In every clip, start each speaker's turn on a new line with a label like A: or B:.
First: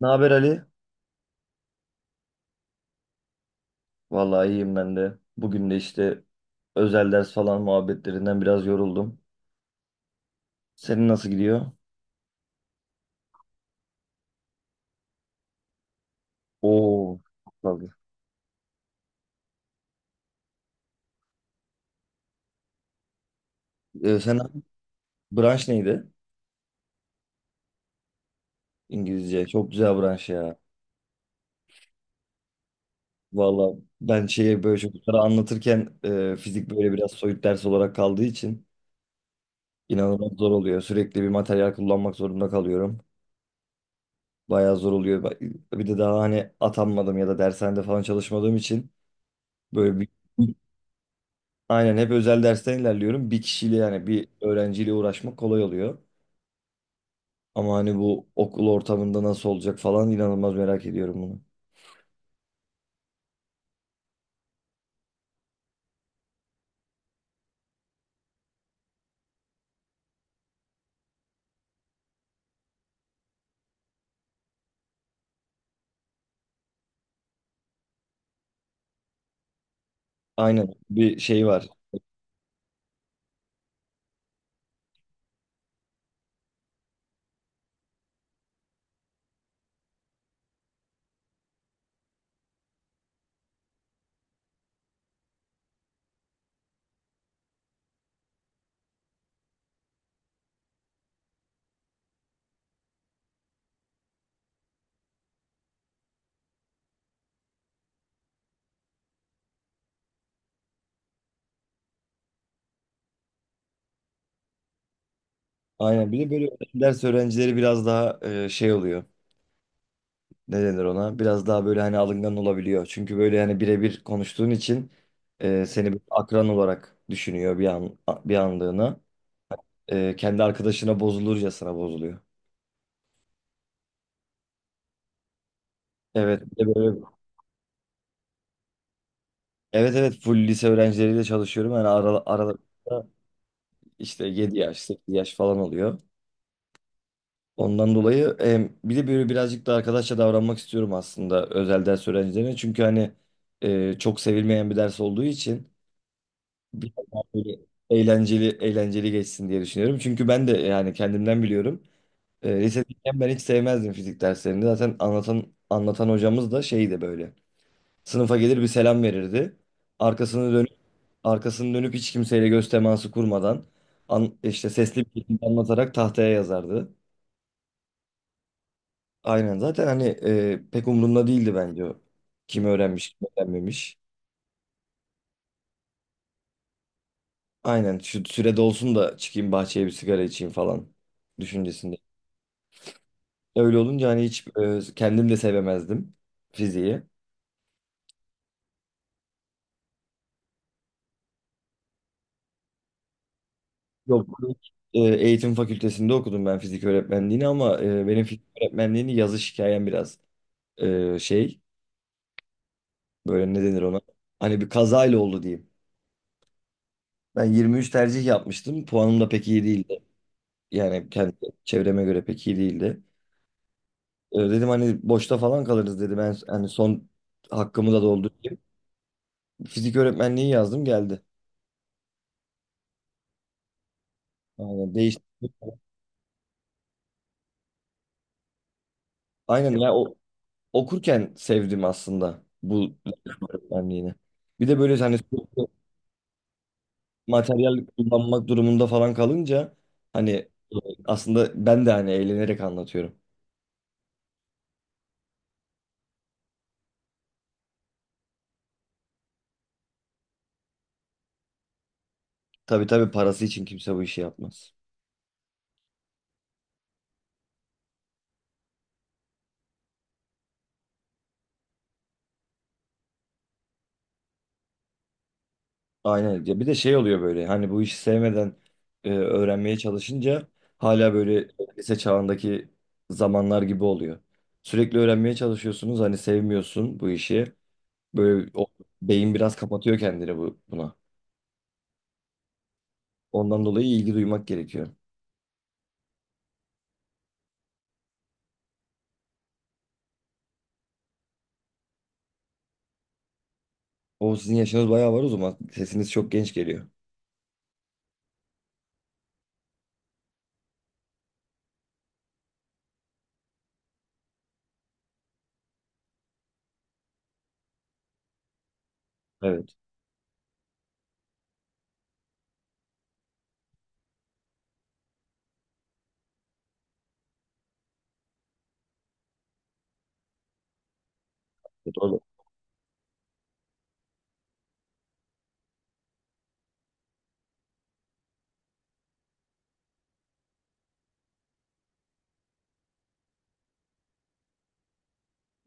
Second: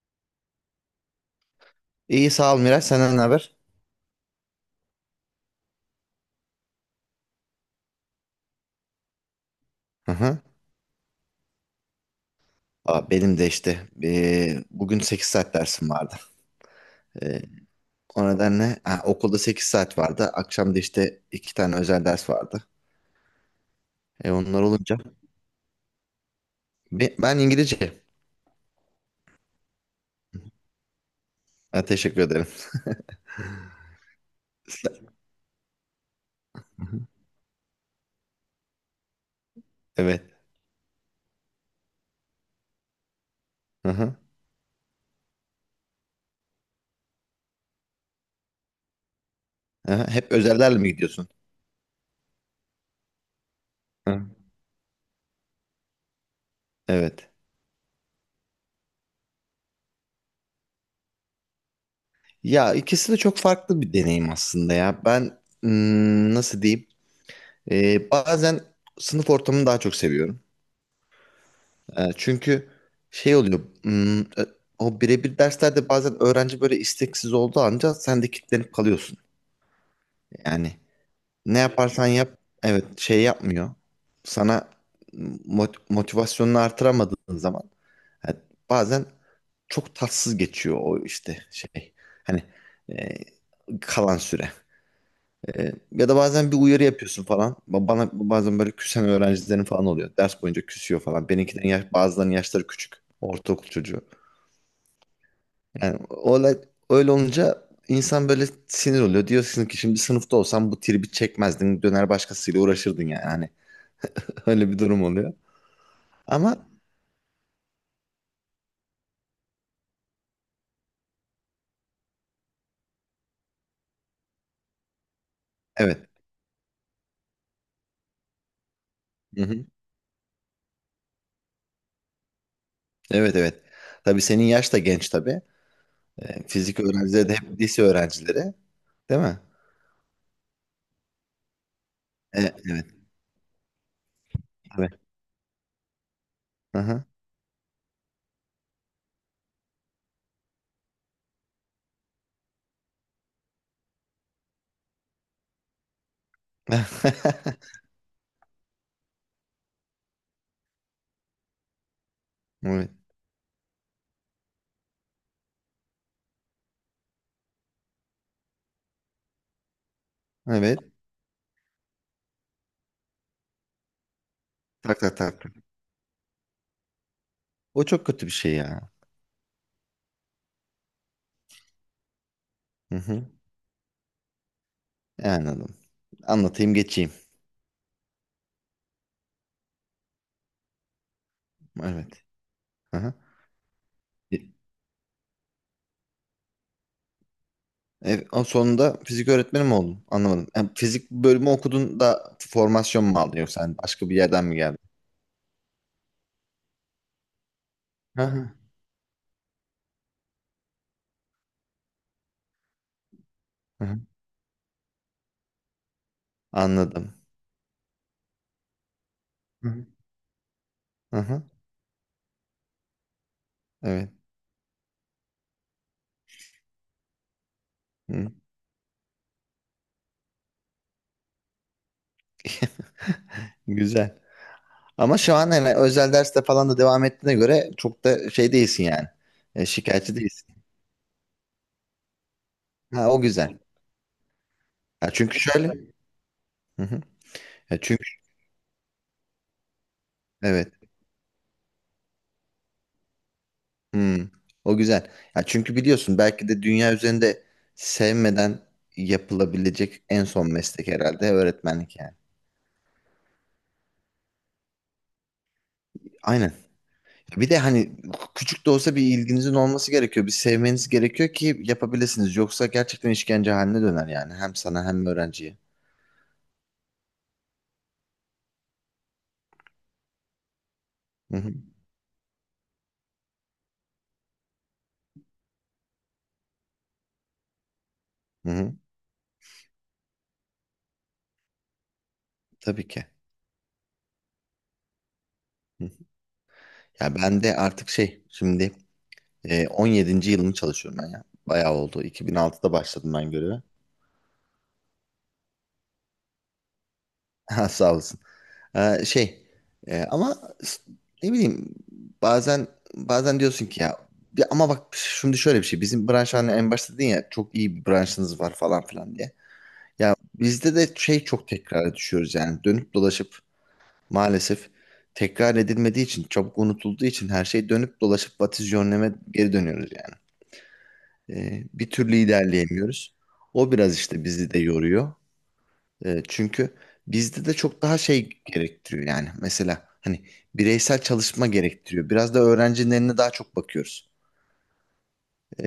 A: Ne haber Ali?
B: İyi sağ ol Miraç. Senden ne haber?
A: Vallahi iyiyim ben de. Bugün de işte özel ders falan muhabbetlerinden biraz yoruldum.
B: Hı hı.
A: Senin nasıl gidiyor?
B: Aa, benim de işte bugün 8 saat dersim vardı.
A: Oo,
B: Eee,
A: tabii.
B: O nedenle okulda 8 saat vardı. Akşam da işte 2 tane özel ders vardı.
A: Ee, sen
B: Onlar olunca.
A: branş neydi?
B: Ben İngilizce.
A: İngilizce. Çok güzel branş ya.
B: Ha, teşekkür ederim.
A: Vallahi ben şeye böyle
B: Sen-
A: çocuklara anlatırken fizik
B: Hı
A: böyle
B: hı.
A: biraz soyut ders olarak kaldığı için
B: Evet.
A: inanılmaz zor oluyor. Sürekli bir materyal kullanmak zorunda kalıyorum.
B: Hı hı.
A: Bayağı zor oluyor. Bir de daha hani atanmadım ya da dershanede falan çalışmadığım için
B: Hı
A: böyle
B: hı.
A: bir...
B: Hep özellerle mi gidiyorsun?
A: Aynen hep özel dersten ilerliyorum. Bir kişiyle yani
B: Hı.
A: bir öğrenciyle uğraşmak kolay oluyor.
B: Evet.
A: Ama hani bu okul ortamında nasıl olacak falan inanılmaz merak ediyorum bunu.
B: Ya ikisi de çok farklı bir deneyim aslında ya. Ben nasıl diyeyim? Bazen sınıf ortamını daha çok seviyorum. Çünkü şey oluyor. O birebir derslerde bazen öğrenci böyle isteksiz olduğu anca sen de kilitlenip kalıyorsun.
A: Aynen
B: Yani
A: bir şey
B: ne
A: var.
B: yaparsan yap, evet, şey yapmıyor. Sana motivasyonunu artıramadığın zaman yani bazen çok tatsız geçiyor o işte şey. Hani e, kalan süre. Ya da bazen bir uyarı yapıyorsun falan. Bana bazen böyle küsen öğrencilerin falan oluyor. Ders boyunca küsüyor falan. Bazılarının yaşları küçük. Ortaokul çocuğu. Yani olay öyle olunca insan böyle sinir oluyor. Diyorsun ki şimdi sınıfta olsam bu tribi çekmezdin. Döner başkasıyla uğraşırdın yani. Hani öyle bir durum oluyor.
A: Aynen bir de böyle
B: Ama
A: özel ders öğrencileri biraz daha şey oluyor. Ne denir ona? Biraz daha böyle hani alıngan olabiliyor. Çünkü böyle hani birebir konuştuğun için seni bir
B: evet.
A: akran olarak düşünüyor bir anlığına.
B: Hı hı.
A: Kendi arkadaşına bozulurcasına bozuluyor.
B: Evet, evet. Tabii, senin yaş da genç tabii.
A: Evet, bir de
B: Fizik
A: böyle,
B: öğrencileri de hep lise öğrencileri. Değil mi?
A: evet evet full lise öğrencileriyle çalışıyorum.
B: E, evet.
A: İşte 7 yaş,
B: Evet.
A: 8 yaş falan oluyor.
B: Aha.
A: Ondan dolayı bir de böyle birazcık da arkadaşça davranmak istiyorum aslında özel ders öğrencilerine. Çünkü hani çok sevilmeyen bir ders olduğu için biraz daha böyle eğlenceli eğlenceli geçsin diye düşünüyorum. Çünkü ben de yani kendimden biliyorum. E,
B: Evet.
A: lisedeyken ben hiç sevmezdim fizik derslerini. Zaten anlatan anlatan hocamız da şeydi böyle. Sınıfa gelir bir selam verirdi. Arkasını dönüp
B: Evet.
A: arkasını dönüp hiç kimseyle göz teması kurmadan işte
B: Tak
A: sesli
B: tak
A: bir
B: tak.
A: şekilde
B: Tak.
A: anlatarak tahtaya yazardı.
B: O çok kötü bir şey ya.
A: Aynen zaten hani pek umurunda değildi bence o. Kim
B: Hı
A: öğrenmiş, kim
B: hı.
A: öğrenmemiş.
B: Anladım. Anlatayım geçeyim.
A: Aynen şu süre dolsun da çıkayım bahçeye bir sigara içeyim falan düşüncesinde.
B: Evet. Hı hı.
A: Öyle olunca hani
B: E,
A: hiç kendim de sevemezdim fiziği.
B: Sonunda fizik öğretmeni mi oldun? Anlamadım. Fizik bölümü okudun da formasyon mu aldın, yoksa hani başka bir
A: Yok.
B: yerden mi geldin?
A: Eğitim fakültesinde okudum ben fizik öğretmenliğini ama
B: Hı
A: benim fizik
B: hı.
A: öğretmenliğini yazış hikayem biraz şey... Böyle ne denir
B: Hı hı.
A: ona? Hani bir kazayla oldu diyeyim.
B: Anladım.
A: Ben 23 tercih yapmıştım. Puanım da pek iyi
B: Hı hı.
A: değildi. Yani
B: Hı
A: kendi
B: hı.
A: çevreme göre pek iyi değildi.
B: Evet.
A: Dedim hani boşta falan kalırız dedim. Ben hani son hakkımı da
B: Hı.
A: doldurayım. Fizik öğretmenliği yazdım geldi.
B: Güzel.
A: Aynen
B: Ama
A: değişti.
B: şu an hani özel derste falan da devam ettiğine göre çok da şey değilsin yani.
A: Aynen ya o,
B: Şikayetçi değilsin.
A: okurken sevdim aslında bu
B: Ha, o güzel.
A: öğretmenliğini. Bir de böyle
B: Ha,
A: hani
B: çünkü
A: sürekli
B: şöyle. Hı hı. Ya
A: materyal
B: çünkü
A: kullanmak durumunda falan kalınca hani
B: evet.
A: aslında ben de hani eğlenerek anlatıyorum.
B: Hmm, o güzel. Ya çünkü biliyorsun, belki de dünya üzerinde sevmeden yapılabilecek en son meslek herhalde öğretmenlik yani.
A: Tabii tabii parası için kimse bu işi yapmaz.
B: Aynen. Bir de hani küçük de olsa bir ilginizin olması gerekiyor. Bir sevmeniz gerekiyor ki yapabilirsiniz. Yoksa gerçekten işkence haline döner yani. Hem sana hem öğrenciye.
A: Aynen. Ya bir de şey oluyor böyle hani bu işi sevmeden öğrenmeye çalışınca hala
B: Hı
A: böyle
B: hı.
A: lise çağındaki zamanlar gibi oluyor. Sürekli öğrenmeye çalışıyorsunuz hani sevmiyorsun bu işi.
B: Hı
A: Böyle o
B: hı.
A: beyin biraz kapatıyor kendini buna.
B: Tabii ki.
A: Ondan dolayı ilgi duymak gerekiyor.
B: Hı. Ya ben de artık şey şimdi 17. yılımı çalışıyorum ben ya. Bayağı oldu. 2006'da başladım ben göreve.
A: O sizin yaşınız bayağı var o zaman. Sesiniz çok genç geliyor.
B: Ha, sağ olasın. Şey ama s- ne bileyim, bazen bazen diyorsun ki ya ama bak, şimdi şöyle bir şey, bizim branş hani en başta dedin ya çok iyi bir branşınız var falan filan diye.
A: Evet.
B: Ya bizde de şey, çok tekrar düşüyoruz yani, dönüp dolaşıp maalesef tekrar edilmediği için, çabuk unutulduğu için her şey dönüp dolaşıp vatisyonleme geri dönüyoruz yani. Bir türlü
A: Doğru.
B: ilerleyemiyoruz. O biraz işte bizi de yoruyor. Çünkü bizde de çok daha şey gerektiriyor yani. Mesela hani bireysel çalışma gerektiriyor. Biraz da öğrencinin eline daha çok bakıyoruz.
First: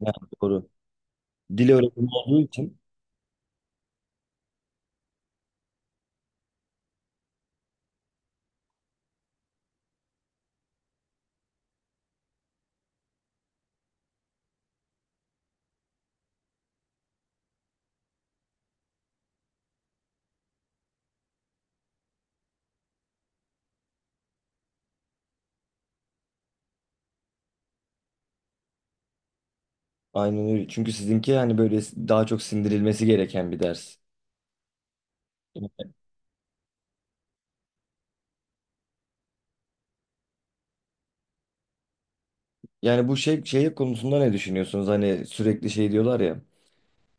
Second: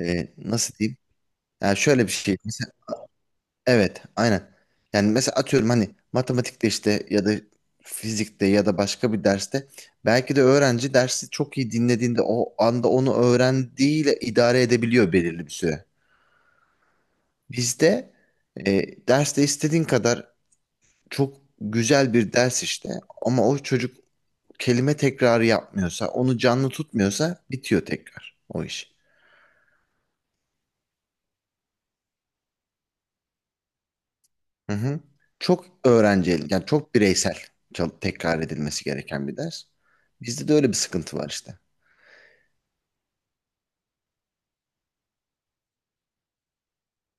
A: Yani doğru.
B: Nasıl diyeyim?
A: Dil
B: Yani şöyle
A: öğretimi
B: bir şey.
A: olduğu
B: Mesela,
A: için
B: evet, aynen. Yani mesela atıyorum hani matematikte işte, ya da fizikte, ya da başka bir derste belki de öğrenci dersi çok iyi dinlediğinde o anda onu öğrendiğiyle idare edebiliyor belirli bir süre. Bizde derste istediğin kadar çok güzel bir ders işte, ama o çocuk kelime tekrarı yapmıyorsa, onu canlı tutmuyorsa bitiyor tekrar o iş.
A: aynen öyle. Çünkü sizinki hani böyle daha çok sindirilmesi gereken bir ders.
B: Hı hı. Yani çok bireysel, tekrar edilmesi gereken bir ders. Bizde de öyle bir sıkıntı var işte.
A: Yani bu şey konusunda ne düşünüyorsunuz? Hani sürekli şey diyorlar ya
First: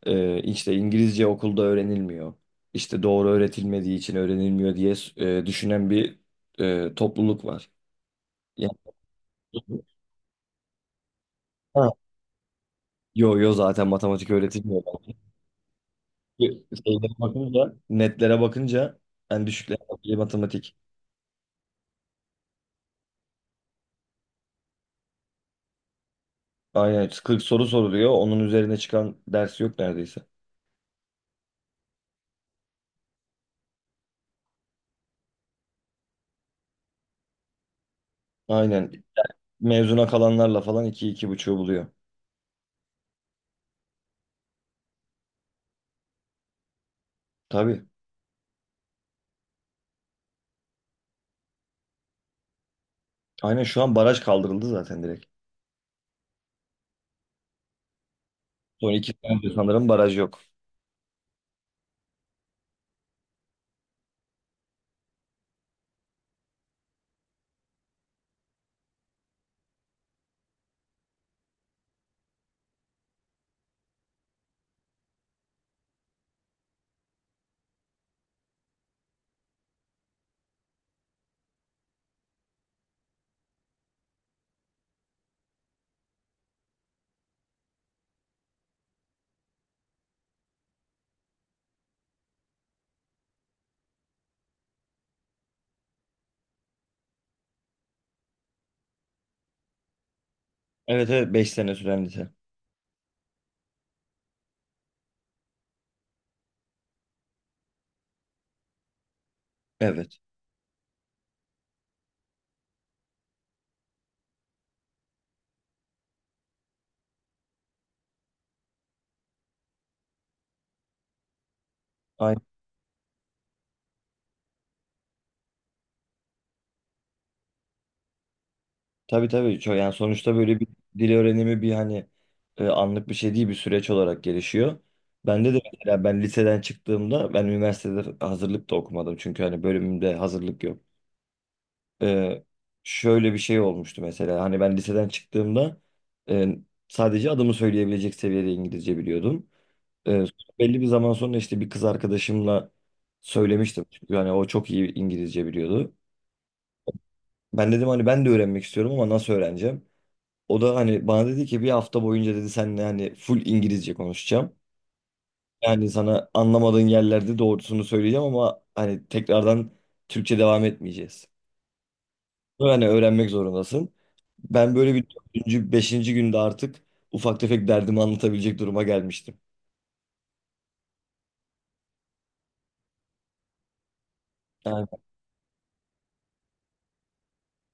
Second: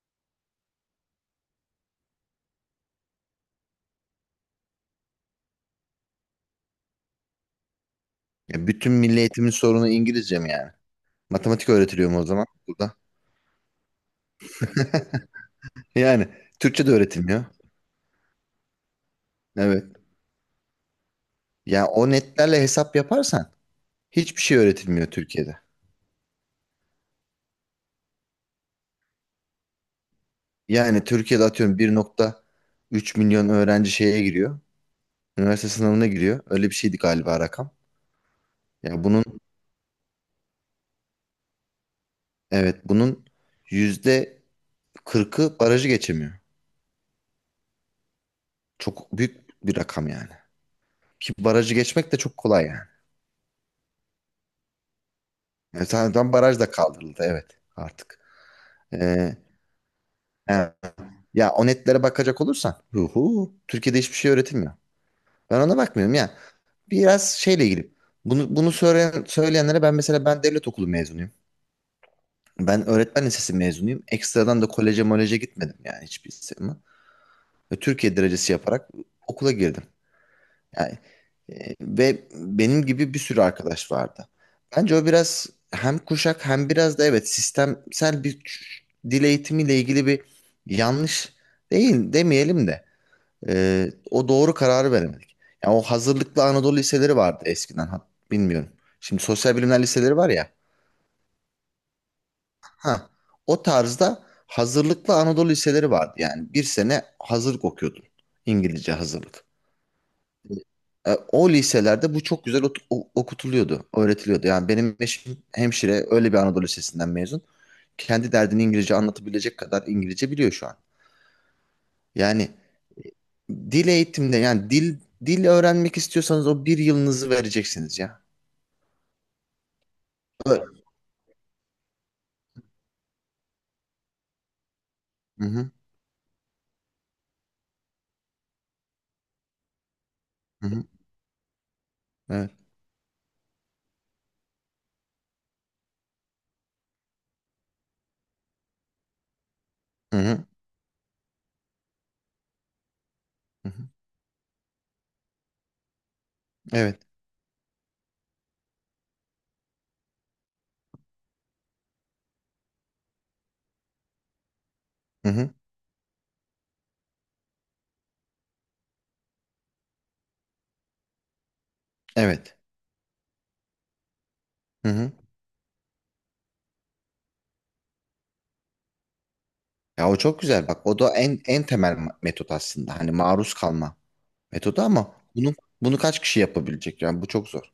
A: işte İngilizce okulda öğrenilmiyor. İşte doğru öğretilmediği için öğrenilmiyor diye düşünen bir topluluk var.
B: Ya
A: Yani,
B: bütün milli eğitimin sorunu İngilizce mi yani? Matematik
A: ha,
B: öğretiliyor mu o zaman burada?
A: yo yo zaten matematik öğretilmiyor.
B: Yani Türkçe de
A: Şeylere
B: öğretilmiyor.
A: bakınca, netlere bakınca en düşükler
B: Evet.
A: matematik.
B: Yani o netlerle hesap yaparsan hiçbir şey öğretilmiyor Türkiye'de.
A: Aynen 40 soru soruluyor. Onun üzerine çıkan ders yok neredeyse.
B: Yani Türkiye'de atıyorum 1,3 milyon öğrenci şeye giriyor. Üniversite sınavına giriyor. Öyle bir şeydi galiba rakam.
A: Aynen
B: Ya bunun,
A: mezuna kalanlarla falan iki, iki buçuğu buluyor.
B: evet, bunun %40'ı barajı geçemiyor.
A: Tabii.
B: Çok büyük bir rakam yani. Ki barajı geçmek de çok kolay yani.
A: Aynen şu an baraj kaldırıldı zaten direkt.
B: Yani zaten baraj da kaldırıldı, evet, artık.
A: Son iki
B: Ee,
A: senedir sanırım baraj yok.
B: yani ya o netlere bakacak olursan, hu hu, Türkiye'de hiçbir şey öğretilmiyor. Ben ona bakmıyorum ya. Biraz şeyle ilgili. Bunu söyleyenlere, mesela ben devlet okulu mezunuyum. Ben öğretmen lisesi mezunuyum. Ekstradan da koleje moleje gitmedim yani hiçbir zaman. Ve Türkiye derecesi yaparak okula girdim. Yani ve benim gibi bir sürü arkadaş vardı. Bence o biraz hem kuşak hem biraz da, evet, sistemsel bir dil eğitimiyle ilgili bir yanlış, değil demeyelim de. O doğru kararı veremedik. Yani o hazırlıklı Anadolu liseleri vardı eskiden. Ha, bilmiyorum. Şimdi sosyal bilimler liseleri var ya.
A: Evet evet 5 sene süren lise.
B: Ha, o tarzda hazırlıklı Anadolu liseleri vardı. Yani bir sene hazırlık okuyordun. İngilizce hazırlık.
A: Evet.
B: O liselerde bu çok güzel okutuluyordu, öğretiliyordu. Yani benim eşim hemşire, öyle bir Anadolu lisesinden mezun. Kendi derdini İngilizce anlatabilecek kadar İngilizce biliyor şu an. Yani
A: Aynen.
B: dil eğitimde yani dil öğrenmek istiyorsanız o bir yılınızı vereceksiniz ya.
A: Tabii tabii. Yani sonuçta böyle
B: Evet.
A: bir dil öğrenimi bir hani anlık bir şey değil bir süreç olarak gelişiyor.
B: Hı
A: Bende de
B: hı.
A: mesela ben liseden çıktığımda ben üniversitede hazırlık da okumadım. Çünkü hani bölümümde hazırlık
B: Hı
A: yok.
B: hı.
A: E,
B: Evet.
A: şöyle bir şey olmuştu mesela. Hani ben liseden çıktığımda e, sadece adımı söyleyebilecek seviyede İngilizce biliyordum.
B: Hı
A: Ee,
B: hı.
A: belli bir zaman sonra işte bir kız arkadaşımla
B: Hı
A: söylemiştim.
B: hı.
A: Çünkü hani o çok iyi İngilizce biliyordu.
B: Evet.
A: Ben dedim hani ben de öğrenmek istiyorum ama nasıl öğreneceğim? O da hani bana dedi ki bir hafta boyunca dedi seninle hani full İngilizce konuşacağım.
B: Hı hı.
A: Yani sana anlamadığın yerlerde doğrusunu söyleyeceğim ama hani tekrardan Türkçe devam etmeyeceğiz.
B: Evet.
A: Bunu hani öğrenmek zorundasın. Ben
B: Hı
A: böyle bir
B: hı.
A: dördüncü, beşinci günde artık ufak tefek derdimi anlatabilecek duruma gelmiştim.
B: Ya o çok güzel bak. O da en temel metot aslında. Hani maruz kalma metodu,
A: Yani
B: ama bunu kaç kişi yapabilecek? Yani bu çok zor.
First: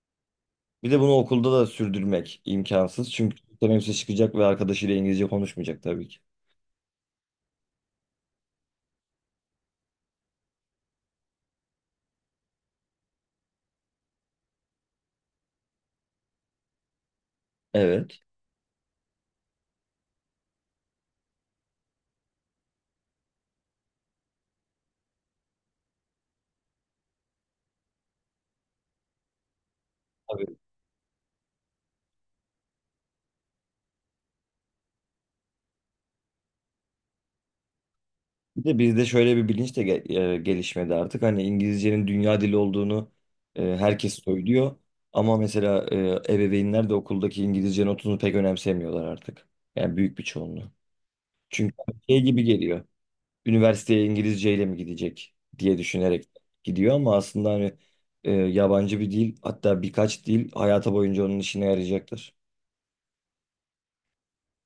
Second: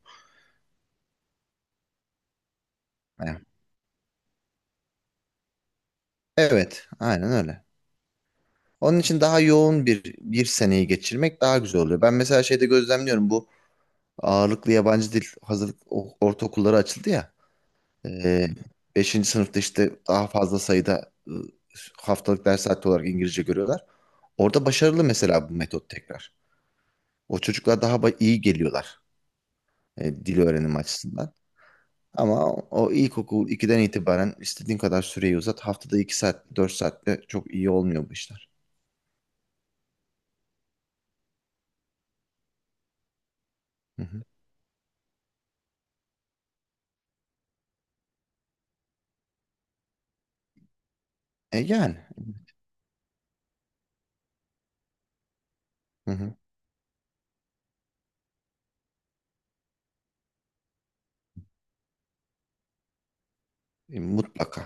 A: bir de bunu okulda da sürdürmek imkansız. Çünkü
B: Evet.
A: teneffüse çıkacak ve arkadaşıyla İngilizce konuşmayacak tabii ki.
B: Evet, aynen öyle. Onun için daha yoğun bir seneyi geçirmek daha güzel oluyor. Ben mesela şeyde gözlemliyorum, bu ağırlıklı yabancı dil hazırlık ortaokulları açıldı ya.
A: Evet.
B: Ee, 5. sınıfta işte daha fazla sayıda haftalık ders saati olarak İngilizce görüyorlar. Orada başarılı mesela bu metot tekrar. O çocuklar daha iyi geliyorlar, dil
A: Tabii.
B: öğrenimi açısından. Ama o ilkokul 2'den itibaren istediğin kadar süreyi uzat. Haftada 2 saat, 4 saatte çok iyi olmuyor bu işler.
A: Bir de bizde şöyle bir bilinç de gelişmedi artık. Hani İngilizcenin dünya dili olduğunu
B: Hı
A: herkes
B: hı.
A: söylüyor. Ama mesela ebeveynler de okuldaki İngilizce notunu pek önemsemiyorlar artık. Yani büyük bir çoğunluğu.
B: E
A: Çünkü
B: yani.
A: şey gibi geliyor. Üniversiteye İngilizceyle mi gidecek diye
B: Hı
A: düşünerek
B: hı.
A: gidiyor ama aslında hani yabancı bir dil hatta birkaç dil hayata boyunca onun işine yarayacaktır.
B: Mutlaka.